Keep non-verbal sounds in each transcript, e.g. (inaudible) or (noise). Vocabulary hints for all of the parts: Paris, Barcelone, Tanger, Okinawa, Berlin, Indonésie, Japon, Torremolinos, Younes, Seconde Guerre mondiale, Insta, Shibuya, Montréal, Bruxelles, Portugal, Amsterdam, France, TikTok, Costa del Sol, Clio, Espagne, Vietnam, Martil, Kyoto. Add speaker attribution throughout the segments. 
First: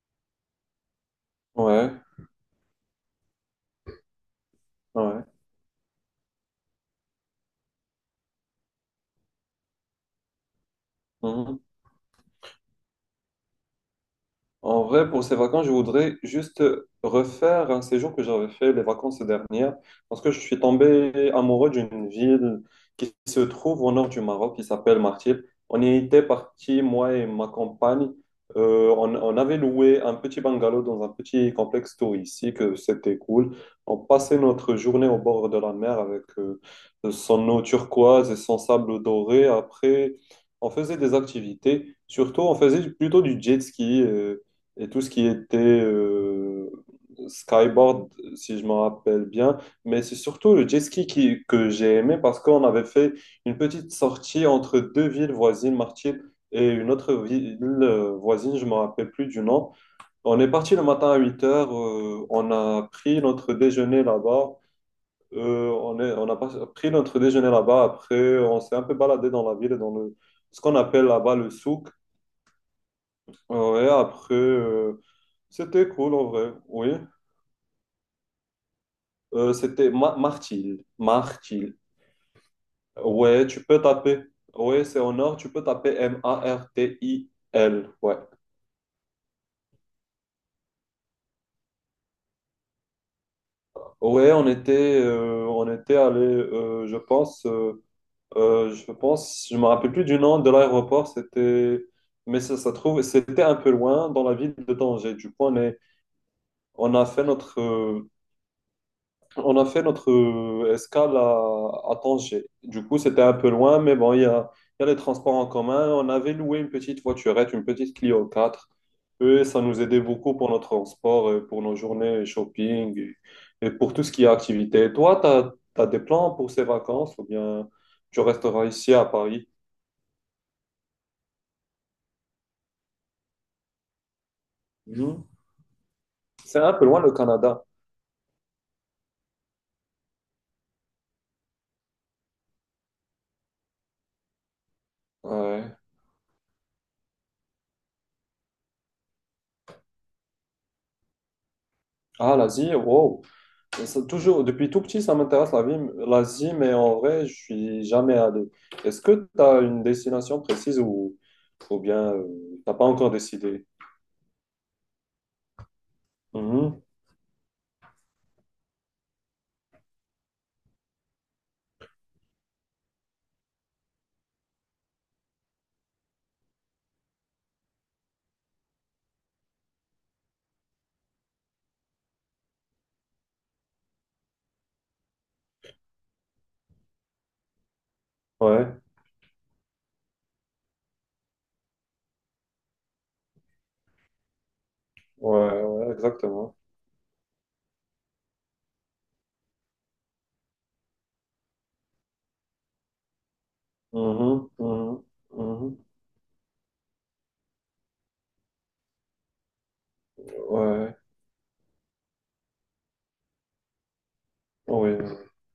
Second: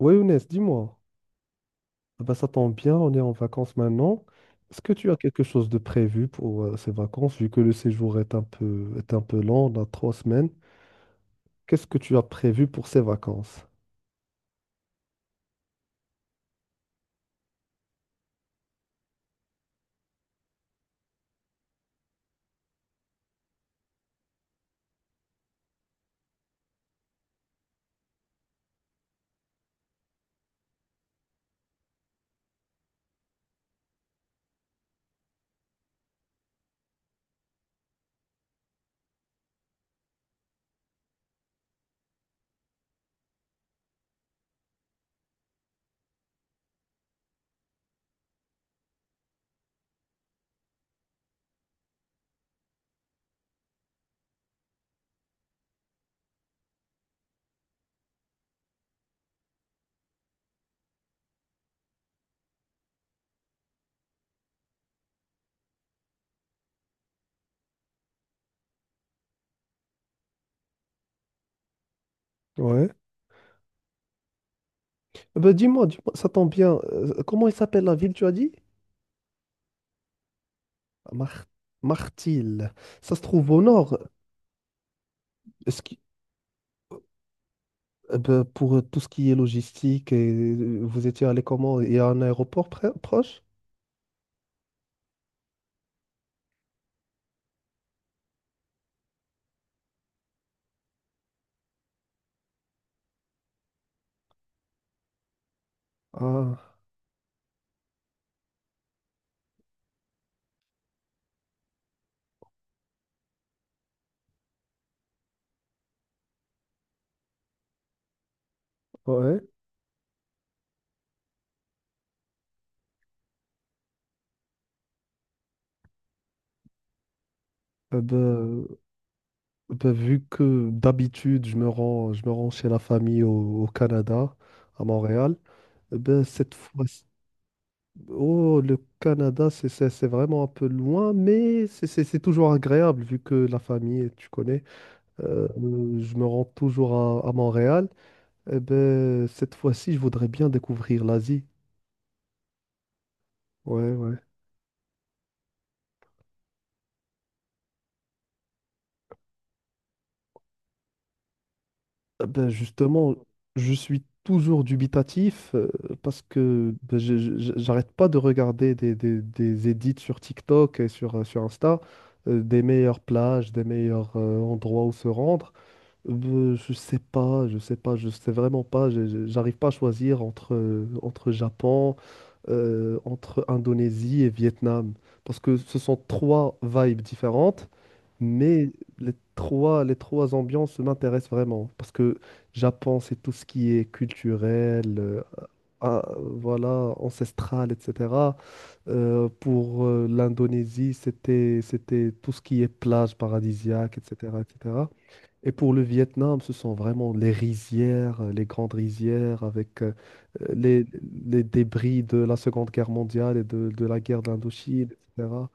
Speaker 1: Oui, Younes, dis-moi.
Speaker 2: Ouais,
Speaker 1: Ah bah, ça tombe bien, on est en vacances maintenant. Est-ce que tu as
Speaker 2: ouais.
Speaker 1: quelque chose de prévu pour ces vacances, vu que le séjour est un peu long, on a 3 semaines?
Speaker 2: Mhm.
Speaker 1: Qu'est-ce que tu as prévu pour ces vacances?
Speaker 2: En vrai, pour ces vacances, je voudrais juste refaire un séjour que j'avais fait les vacances dernières, parce que je suis tombé amoureux d'une ville qui se trouve au nord du Maroc, qui s'appelle Martil. On y était parti, moi et ma compagne. On avait loué un petit bungalow dans un petit complexe touristique, c'était cool. On passait notre journée au bord de la mer avec son eau turquoise et son sable doré. Après, on faisait des activités. Surtout, on faisait plutôt du jet ski. Et tout ce qui était euh, skyboard, si je me rappelle bien. Mais c'est surtout le jet ski que j'ai aimé parce qu'on avait fait une petite sortie entre deux villes voisines, Martil et une autre ville voisine, je me rappelle plus du nom. On est parti le matin à 8 heures, on a pris notre déjeuner là-bas. On a pris notre déjeuner là-bas. Après, on s'est un peu baladé dans la ville, ce qu'on appelle là-bas le souk.
Speaker 1: Ouais.
Speaker 2: Ouais, après,
Speaker 1: Ah bah, dis-moi,
Speaker 2: c'était
Speaker 1: dis-moi,
Speaker 2: cool en
Speaker 1: ça tombe
Speaker 2: vrai,
Speaker 1: bien.
Speaker 2: oui.
Speaker 1: Comment il s'appelle la ville, tu as dit?
Speaker 2: C'était Ma Martil.
Speaker 1: Mar-
Speaker 2: Martil.
Speaker 1: Martil. Ça se
Speaker 2: Ouais,
Speaker 1: trouve au
Speaker 2: tu peux
Speaker 1: nord.
Speaker 2: taper. Ouais, c'est en or, tu peux
Speaker 1: Est-ce
Speaker 2: taper
Speaker 1: qu'-
Speaker 2: Martil. Ouais.
Speaker 1: ben, pour tout ce qui est logistique, et vous étiez allé comment? Il y a un aéroport proche?
Speaker 2: Ouais, on était allé, je pense, je me rappelle plus du nom de l'aéroport, mais ça trouve, c'était un peu loin dans la ville de Tanger. Du coup, on est,
Speaker 1: Ah,
Speaker 2: on a fait notre, On a fait notre escale à Tanger. Du coup, c'était un peu loin, mais bon, il y a les transports en commun. On avait loué une petite voiturette, une petite Clio 4.
Speaker 1: ouais.
Speaker 2: Et ça nous aidait beaucoup pour notre transport, et pour nos journées shopping et pour tout ce qui est activité. Toi, tu as des plans pour ces vacances ou bien
Speaker 1: Euh,
Speaker 2: tu resteras
Speaker 1: ben,
Speaker 2: ici à Paris?
Speaker 1: ben, vu que d'habitude, je me rends chez la famille au Canada, à
Speaker 2: Mhm.
Speaker 1: Montréal, ben, cette
Speaker 2: C'est un
Speaker 1: fois.
Speaker 2: peu loin le Canada.
Speaker 1: Oh, le Canada, c'est vraiment un peu loin, mais c'est toujours agréable vu que la famille, tu connais,
Speaker 2: Ouais.
Speaker 1: je me rends toujours à Montréal. Eh ben, cette fois-ci, je voudrais bien découvrir l'Asie.
Speaker 2: Ah, l'Asie, wow.
Speaker 1: Ouais,
Speaker 2: Ça,
Speaker 1: ouais.
Speaker 2: toujours, depuis tout petit, ça m'intéresse la vie, l'Asie, mais en vrai, je suis jamais allé. Est-ce que tu as une destination précise ou bien
Speaker 1: Eh ben,
Speaker 2: tu t'as pas encore
Speaker 1: justement,
Speaker 2: décidé?
Speaker 1: je suis toujours dubitatif parce que
Speaker 2: Mhm.
Speaker 1: ben, j'arrête pas de regarder des edits sur TikTok et sur Insta, des meilleures plages, des meilleurs endroits où se rendre. Je sais pas, je sais vraiment pas. J'arrive pas à choisir entre Japon, entre Indonésie et Vietnam. Parce que ce sont trois vibes différentes,
Speaker 2: Ouais,
Speaker 1: mais les trois ambiances m'intéressent vraiment. Parce que Japon, c'est tout ce qui est culturel,
Speaker 2: ouais, ouais,
Speaker 1: ah,
Speaker 2: exactement.
Speaker 1: voilà, ancestral, etc. Pour l'Indonésie, c'était tout ce qui est plage paradisiaque, etc.,
Speaker 2: Mhm,
Speaker 1: etc.
Speaker 2: mhm,
Speaker 1: Et pour le
Speaker 2: mhm.
Speaker 1: Vietnam, ce sont vraiment les rizières, les grandes rizières avec les,
Speaker 2: Ouais,
Speaker 1: les débris de la Seconde Guerre mondiale et de la guerre d'Indochine,
Speaker 2: oui.
Speaker 1: etc.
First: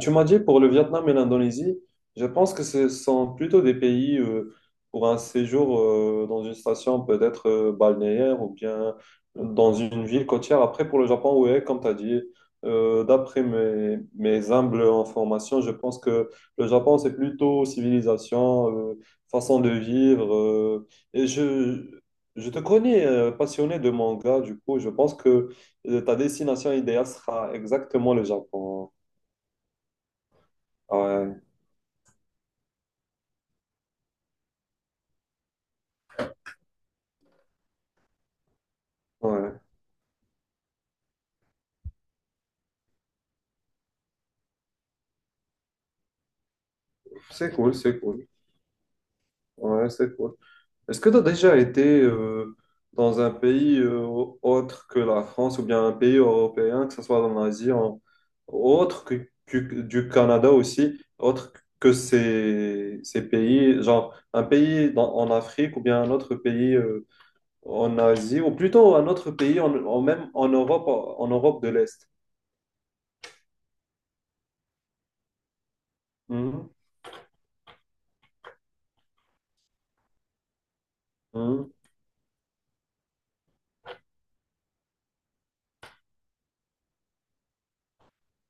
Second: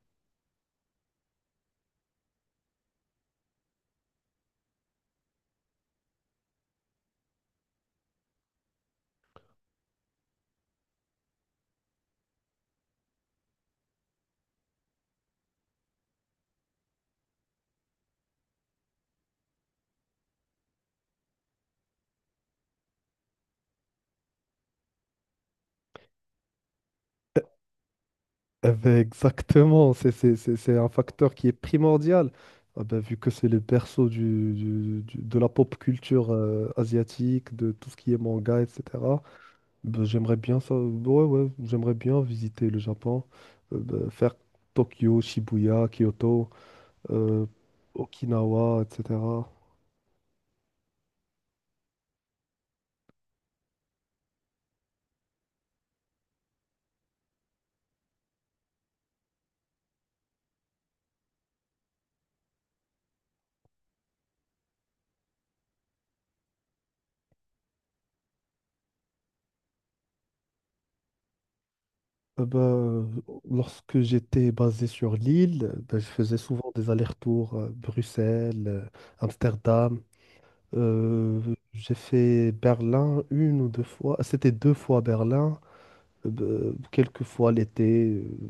Speaker 2: Tu m'as dit pour le Vietnam et l'Indonésie, je pense que ce sont plutôt des pays pour un séjour dans une station peut-être balnéaire ou bien dans une ville côtière. Après, pour le Japon, oui, comme tu as dit, d'après mes humbles informations, je pense que le Japon, c'est plutôt civilisation, façon de vivre. Et je te connais passionné de manga, du coup, je pense que ta destination idéale
Speaker 1: Eh
Speaker 2: sera exactement le
Speaker 1: eh
Speaker 2: Japon.
Speaker 1: ben, exactement, c'est un facteur
Speaker 2: Ouais.
Speaker 1: qui est primordial. Ah ben, vu que c'est le berceau de la pop culture asiatique, de tout ce qui est manga, etc.
Speaker 2: Ouais,
Speaker 1: Ben, j'aimerais bien ça, ouais, ouais, j'aimerais bien visiter le Japon, ben, faire Tokyo, Shibuya, Kyoto. euh,
Speaker 2: c'est cool, c'est cool.
Speaker 1: Okinawa, etc.
Speaker 2: Ouais, c'est cool. Est-ce que tu as déjà été dans un pays autre que la France ou bien un pays européen, que ce soit en Asie, en... du Canada aussi, autre que ces pays, genre un pays en Afrique ou bien un autre pays en Asie, ou plutôt un autre pays même en Europe de l'Est.
Speaker 1: Ben, lorsque j'étais basé sur l'île, ben, je faisais
Speaker 2: Mhm,
Speaker 1: souvent des allers-retours Bruxelles, Amsterdam. Euh,
Speaker 2: mhm,
Speaker 1: j'ai fait Berlin une ou deux fois. C'était deux fois Berlin, ben, quelques fois l'été,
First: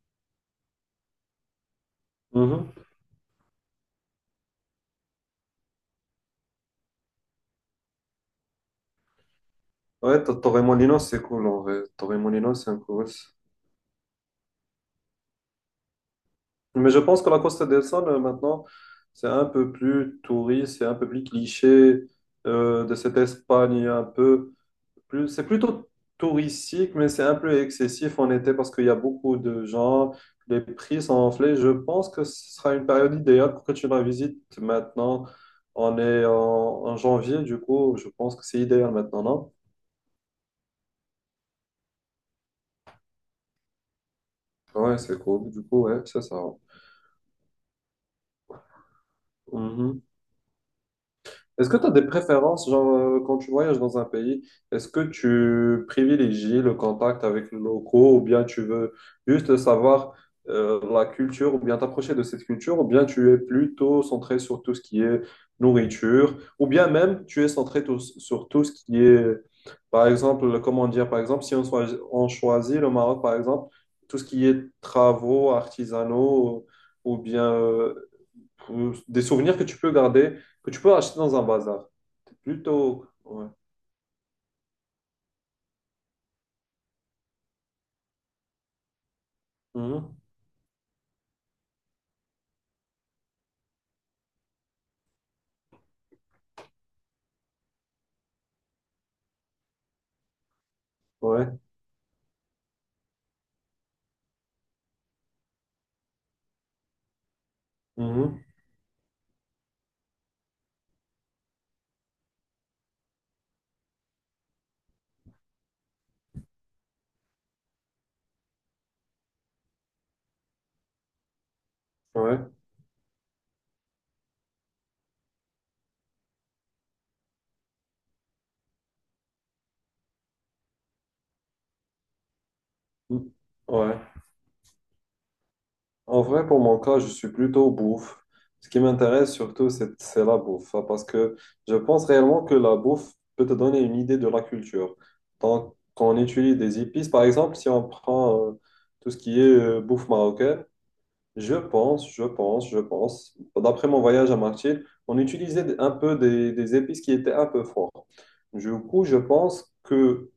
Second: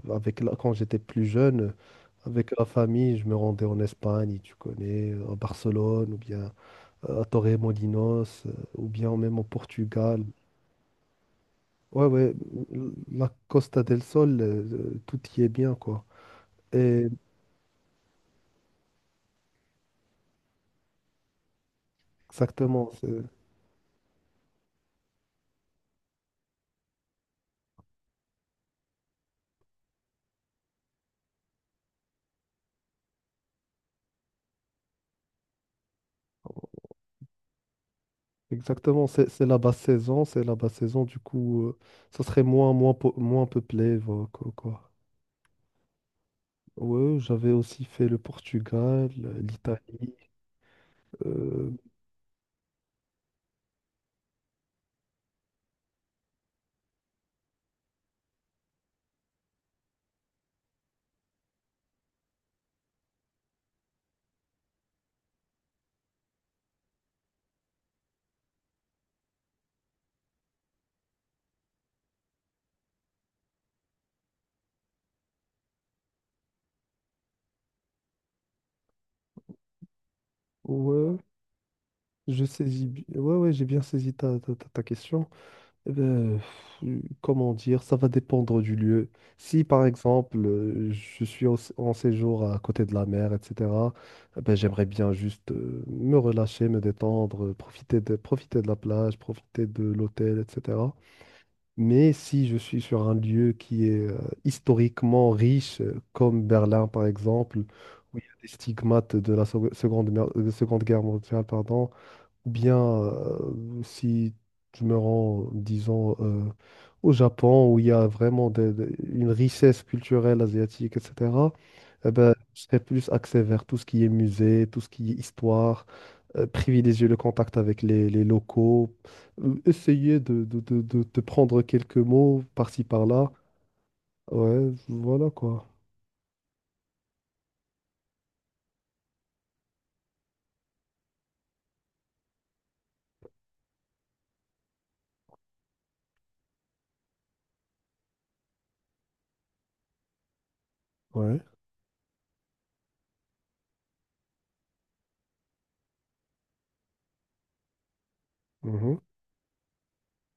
Speaker 1: avec quand j'étais plus jeune. Avec la
Speaker 2: mhm.
Speaker 1: famille, je me rendais en Espagne, tu connais, à Barcelone, ou bien à Torremolinos, ou bien même au
Speaker 2: Ouais,
Speaker 1: Portugal.
Speaker 2: Torremolinos, c'est cool en vrai.
Speaker 1: Ouais, ouais,
Speaker 2: Torremolinos, c'est un cool.
Speaker 1: la Costa del Sol, tout y est bien, quoi.
Speaker 2: Mais je
Speaker 1: Et
Speaker 2: pense que la Costa del Sol, maintenant, c'est un peu plus touriste, c'est un peu plus cliché
Speaker 1: exactement,
Speaker 2: de cette Espagne, un peu plus. C'est plutôt touristique, mais c'est un peu excessif en été parce qu'il y a beaucoup de gens, les prix sont enflés. Je pense que ce sera une période idéale pour que tu la visites maintenant. On est en janvier, du coup, je pense que c'est idéal
Speaker 1: exactement,
Speaker 2: maintenant,
Speaker 1: c'est
Speaker 2: non?
Speaker 1: la basse saison, c'est la basse saison, du coup, ça serait moins, moins peuplé, voilà, quoi, quoi.
Speaker 2: Ouais, c'est cool. Du coup, ouais, c'est ça.
Speaker 1: Ouais, j'avais aussi fait le Portugal, l'Italie.
Speaker 2: Est-ce
Speaker 1: euh,
Speaker 2: que tu as des préférences, genre, quand tu voyages dans un pays, est-ce que tu privilégies le contact avec les locaux ou bien tu veux juste savoir la culture ou bien t'approcher de cette culture ou bien tu es plutôt centré sur tout ce qui est nourriture ou bien même tu es centré sur tout ce qui est, par exemple, comment dire, par exemple, si on, soi- on choisit le Maroc, par exemple, tout ce qui est travaux artisanaux ou bien des souvenirs que tu peux garder, que tu peux acheter
Speaker 1: ouais,
Speaker 2: dans un bazar.
Speaker 1: je saisis,
Speaker 2: Plutôt.
Speaker 1: ouais,
Speaker 2: Ouais.
Speaker 1: ouais, j'ai bien saisi ta, ta, ta question. Eh ben, pff, comment dire, ça va dépendre du lieu. Si par
Speaker 2: Mhm.
Speaker 1: exemple je suis en séjour à côté de la mer, etc., eh ben, j'aimerais bien juste me relâcher, me détendre, profiter profiter de la plage, profiter de l'hôtel, etc.
Speaker 2: Ouais.
Speaker 1: Mais si je suis sur un lieu qui est historiquement riche, comme Berlin par exemple, où il y a
Speaker 2: Mhm.
Speaker 1: des stigmates de la seconde, de Seconde Guerre mondiale, pardon, ou bien, si je me rends, disons, au Japon, où il y a vraiment une richesse culturelle asiatique, etc., eh ben,
Speaker 2: Ouais.
Speaker 1: je serais plus axé vers tout ce qui est musée, tout ce qui est histoire, privilégier le contact avec les locaux, essayer de prendre quelques mots par-ci, par-là.
Speaker 2: Mhm. Ouais.
Speaker 1: Ouais, voilà quoi.
Speaker 2: En vrai, pour mon cas, je suis plutôt bouffe. Ce qui m'intéresse surtout, c'est la bouffe. Hein, parce que je pense réellement que la bouffe peut te donner une idée de la culture. Donc, quand on utilise des épices, par exemple, si on prend tout ce qui est bouffe marocaine.
Speaker 1: Ouais.
Speaker 2: Je pense. D'après mon voyage à Martil, on utilisait un peu des épices qui étaient un peu fortes. Du
Speaker 1: Mhm.
Speaker 2: coup, je pense que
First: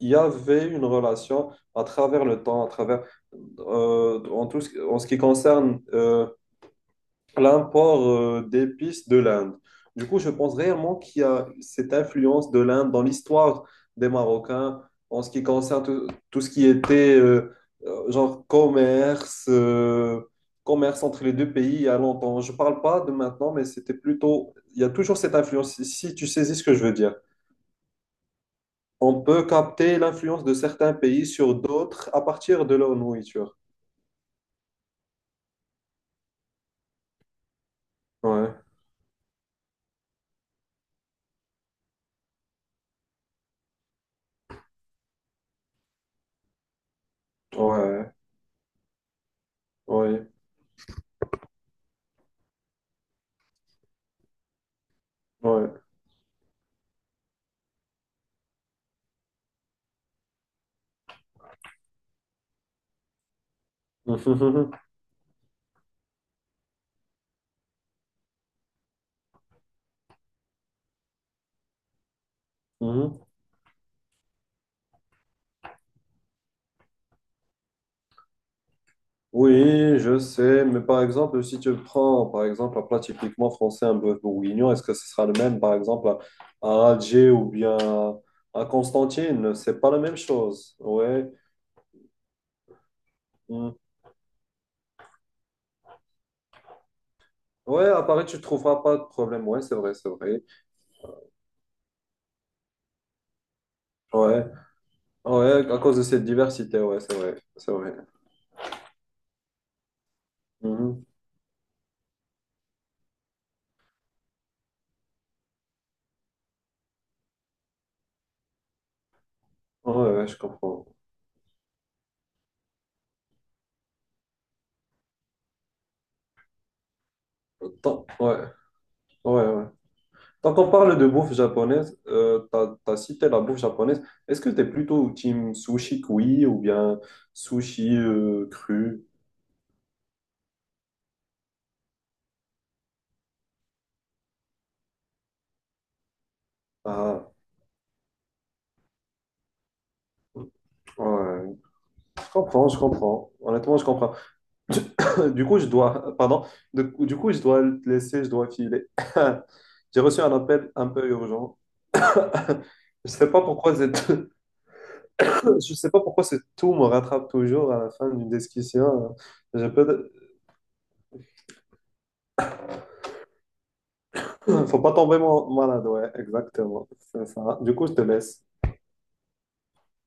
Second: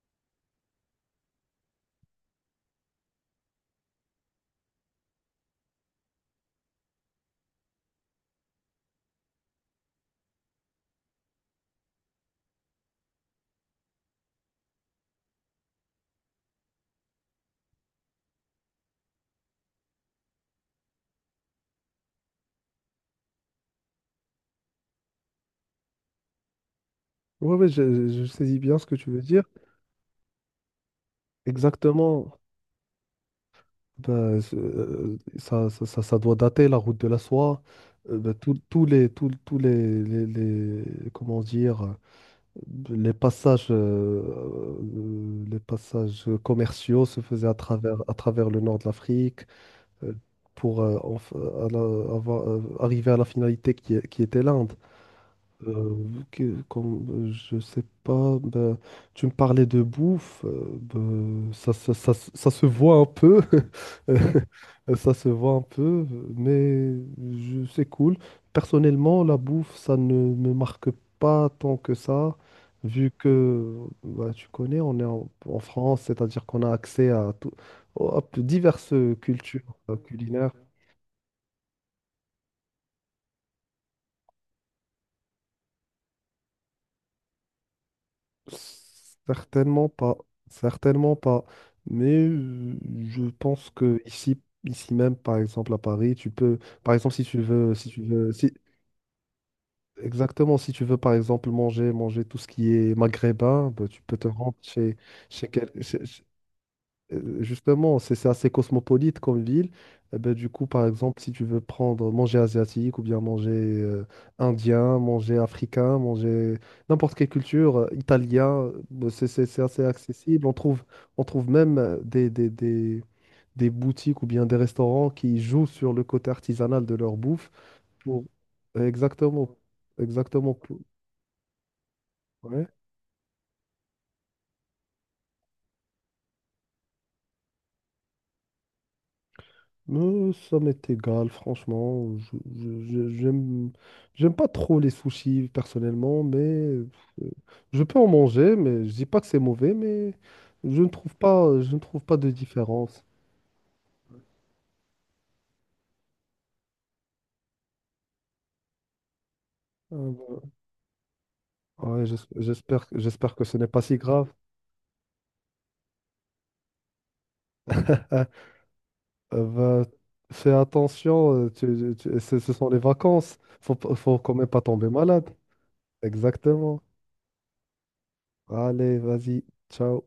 Speaker 2: il y avait une relation à travers le temps, à travers en ce qui concerne l'import d'épices de l'Inde. Du coup, je pense réellement qu'il y a cette influence de l'Inde dans l'histoire des Marocains en ce qui concerne tout ce qui était genre commerce entre les deux pays il y a longtemps. Je parle pas de maintenant, mais c'était plutôt. Il y a toujours cette influence, si tu saisis ce que je veux dire.
Speaker 1: Ouais, ouais, je saisis bien ce que tu
Speaker 2: On
Speaker 1: veux dire.
Speaker 2: peut capter l'influence de certains pays sur d'autres à
Speaker 1: Exactement.
Speaker 2: partir de leur nourriture.
Speaker 1: Ben, ça, ça doit dater, la route de la soie. Ben,
Speaker 2: Ouais,
Speaker 1: tous, tous les- comment dire, les passages, euh, les passages commerciaux se faisaient à
Speaker 2: ouais,
Speaker 1: travers le nord de l'Afrique euh,
Speaker 2: ouais,
Speaker 1: pour arriver à la finalité qui était l'Inde. Euh, que comme je sais pas, ben, tu me parlais de bouffe, ben, ça se voit un peu. (laughs)
Speaker 2: ouais.
Speaker 1: Ça se voit un peu, mais c'est cool. Personnellement, la bouffe, ça ne me marque pas tant que ça, vu
Speaker 2: (laughs)
Speaker 1: que bah, tu connais, on est en France, c'est-à-dire qu'on a accès à, tout, à diverses cultures
Speaker 2: Oui, je
Speaker 1: culinaires.
Speaker 2: sais, mais par exemple, si tu prends par exemple un plat typiquement français, un bœuf bourguignon, est-ce que ce sera le même par exemple à Alger ou bien à Constantine? C'est
Speaker 1: Certainement
Speaker 2: pas la
Speaker 1: pas,
Speaker 2: même chose.
Speaker 1: certainement
Speaker 2: Ouais.
Speaker 1: pas. Mais je pense
Speaker 2: Hmm.
Speaker 1: que ici, ici même, par exemple à Paris, tu peux, par exemple, si tu veux,
Speaker 2: Ouais,
Speaker 1: si
Speaker 2: à
Speaker 1: tu
Speaker 2: Paris,
Speaker 1: veux,
Speaker 2: tu
Speaker 1: si-
Speaker 2: trouveras pas de problème. Ouais, c'est vrai, c'est vrai.
Speaker 1: exactement, si tu veux, par exemple, manger tout ce qui est maghrébin, bah, tu peux te
Speaker 2: Ouais,
Speaker 1: rendre chez, chez, quel-
Speaker 2: ouais, à cause de
Speaker 1: chez- chez
Speaker 2: cette diversité, ouais, c'est vrai, c'est vrai.
Speaker 1: justement, c'est assez cosmopolite comme ville. Eh ben, du coup, par
Speaker 2: Mhm.
Speaker 1: exemple, si tu veux prendre manger asiatique ou bien manger indien, manger africain, manger n'importe quelle culture, italien, bah, c'est assez
Speaker 2: Ouais, ouais, je
Speaker 1: accessible.
Speaker 2: comprends.
Speaker 1: On trouve même des boutiques ou bien des restaurants qui jouent sur le côté artisanal de leur bouffe pour.
Speaker 2: Ouais, ouais,
Speaker 1: Exactement,
Speaker 2: ouais.
Speaker 1: exactement.
Speaker 2: Quand on parle de bouffe japonaise,
Speaker 1: Ouais.
Speaker 2: t'as cité la bouffe japonaise. Est-ce que t'es plutôt team sushi cuit ou bien sushi cru?
Speaker 1: Ça m'est égal, franchement. J'aime pas trop les sushis personnellement, mais
Speaker 2: Ah,
Speaker 1: je peux en manger, mais je dis pas que c'est mauvais, mais
Speaker 2: ouais.
Speaker 1: je ne trouve pas de
Speaker 2: Je comprends, je
Speaker 1: différence.
Speaker 2: comprends. Honnêtement, je comprends. (coughs) Du coup, je dois, pardon, du coup, je dois te laisser, je dois filer. (coughs) (laughs) J'ai reçu un
Speaker 1: Euh,
Speaker 2: appel un peu urgent.
Speaker 1: ouais, ouais,
Speaker 2: (coughs) Je sais
Speaker 1: j'espère
Speaker 2: pas
Speaker 1: que ce n'est
Speaker 2: pourquoi
Speaker 1: pas si
Speaker 2: (coughs)
Speaker 1: grave.
Speaker 2: (laughs) je sais pas pourquoi ce tout me rattrape toujours à la fin
Speaker 1: Euh,
Speaker 2: d'une discussion.
Speaker 1: euh,
Speaker 2: Je
Speaker 1: bah,
Speaker 2: peux.
Speaker 1: fais attention, ce sont les vacances. Faut quand même pas
Speaker 2: (laughs) Faut
Speaker 1: tomber
Speaker 2: pas tomber
Speaker 1: malade.
Speaker 2: malade, ouais,
Speaker 1: Exactement.
Speaker 2: exactement. C'est ça. Du coup, je te laisse.
Speaker 1: Allez, vas-y, ciao.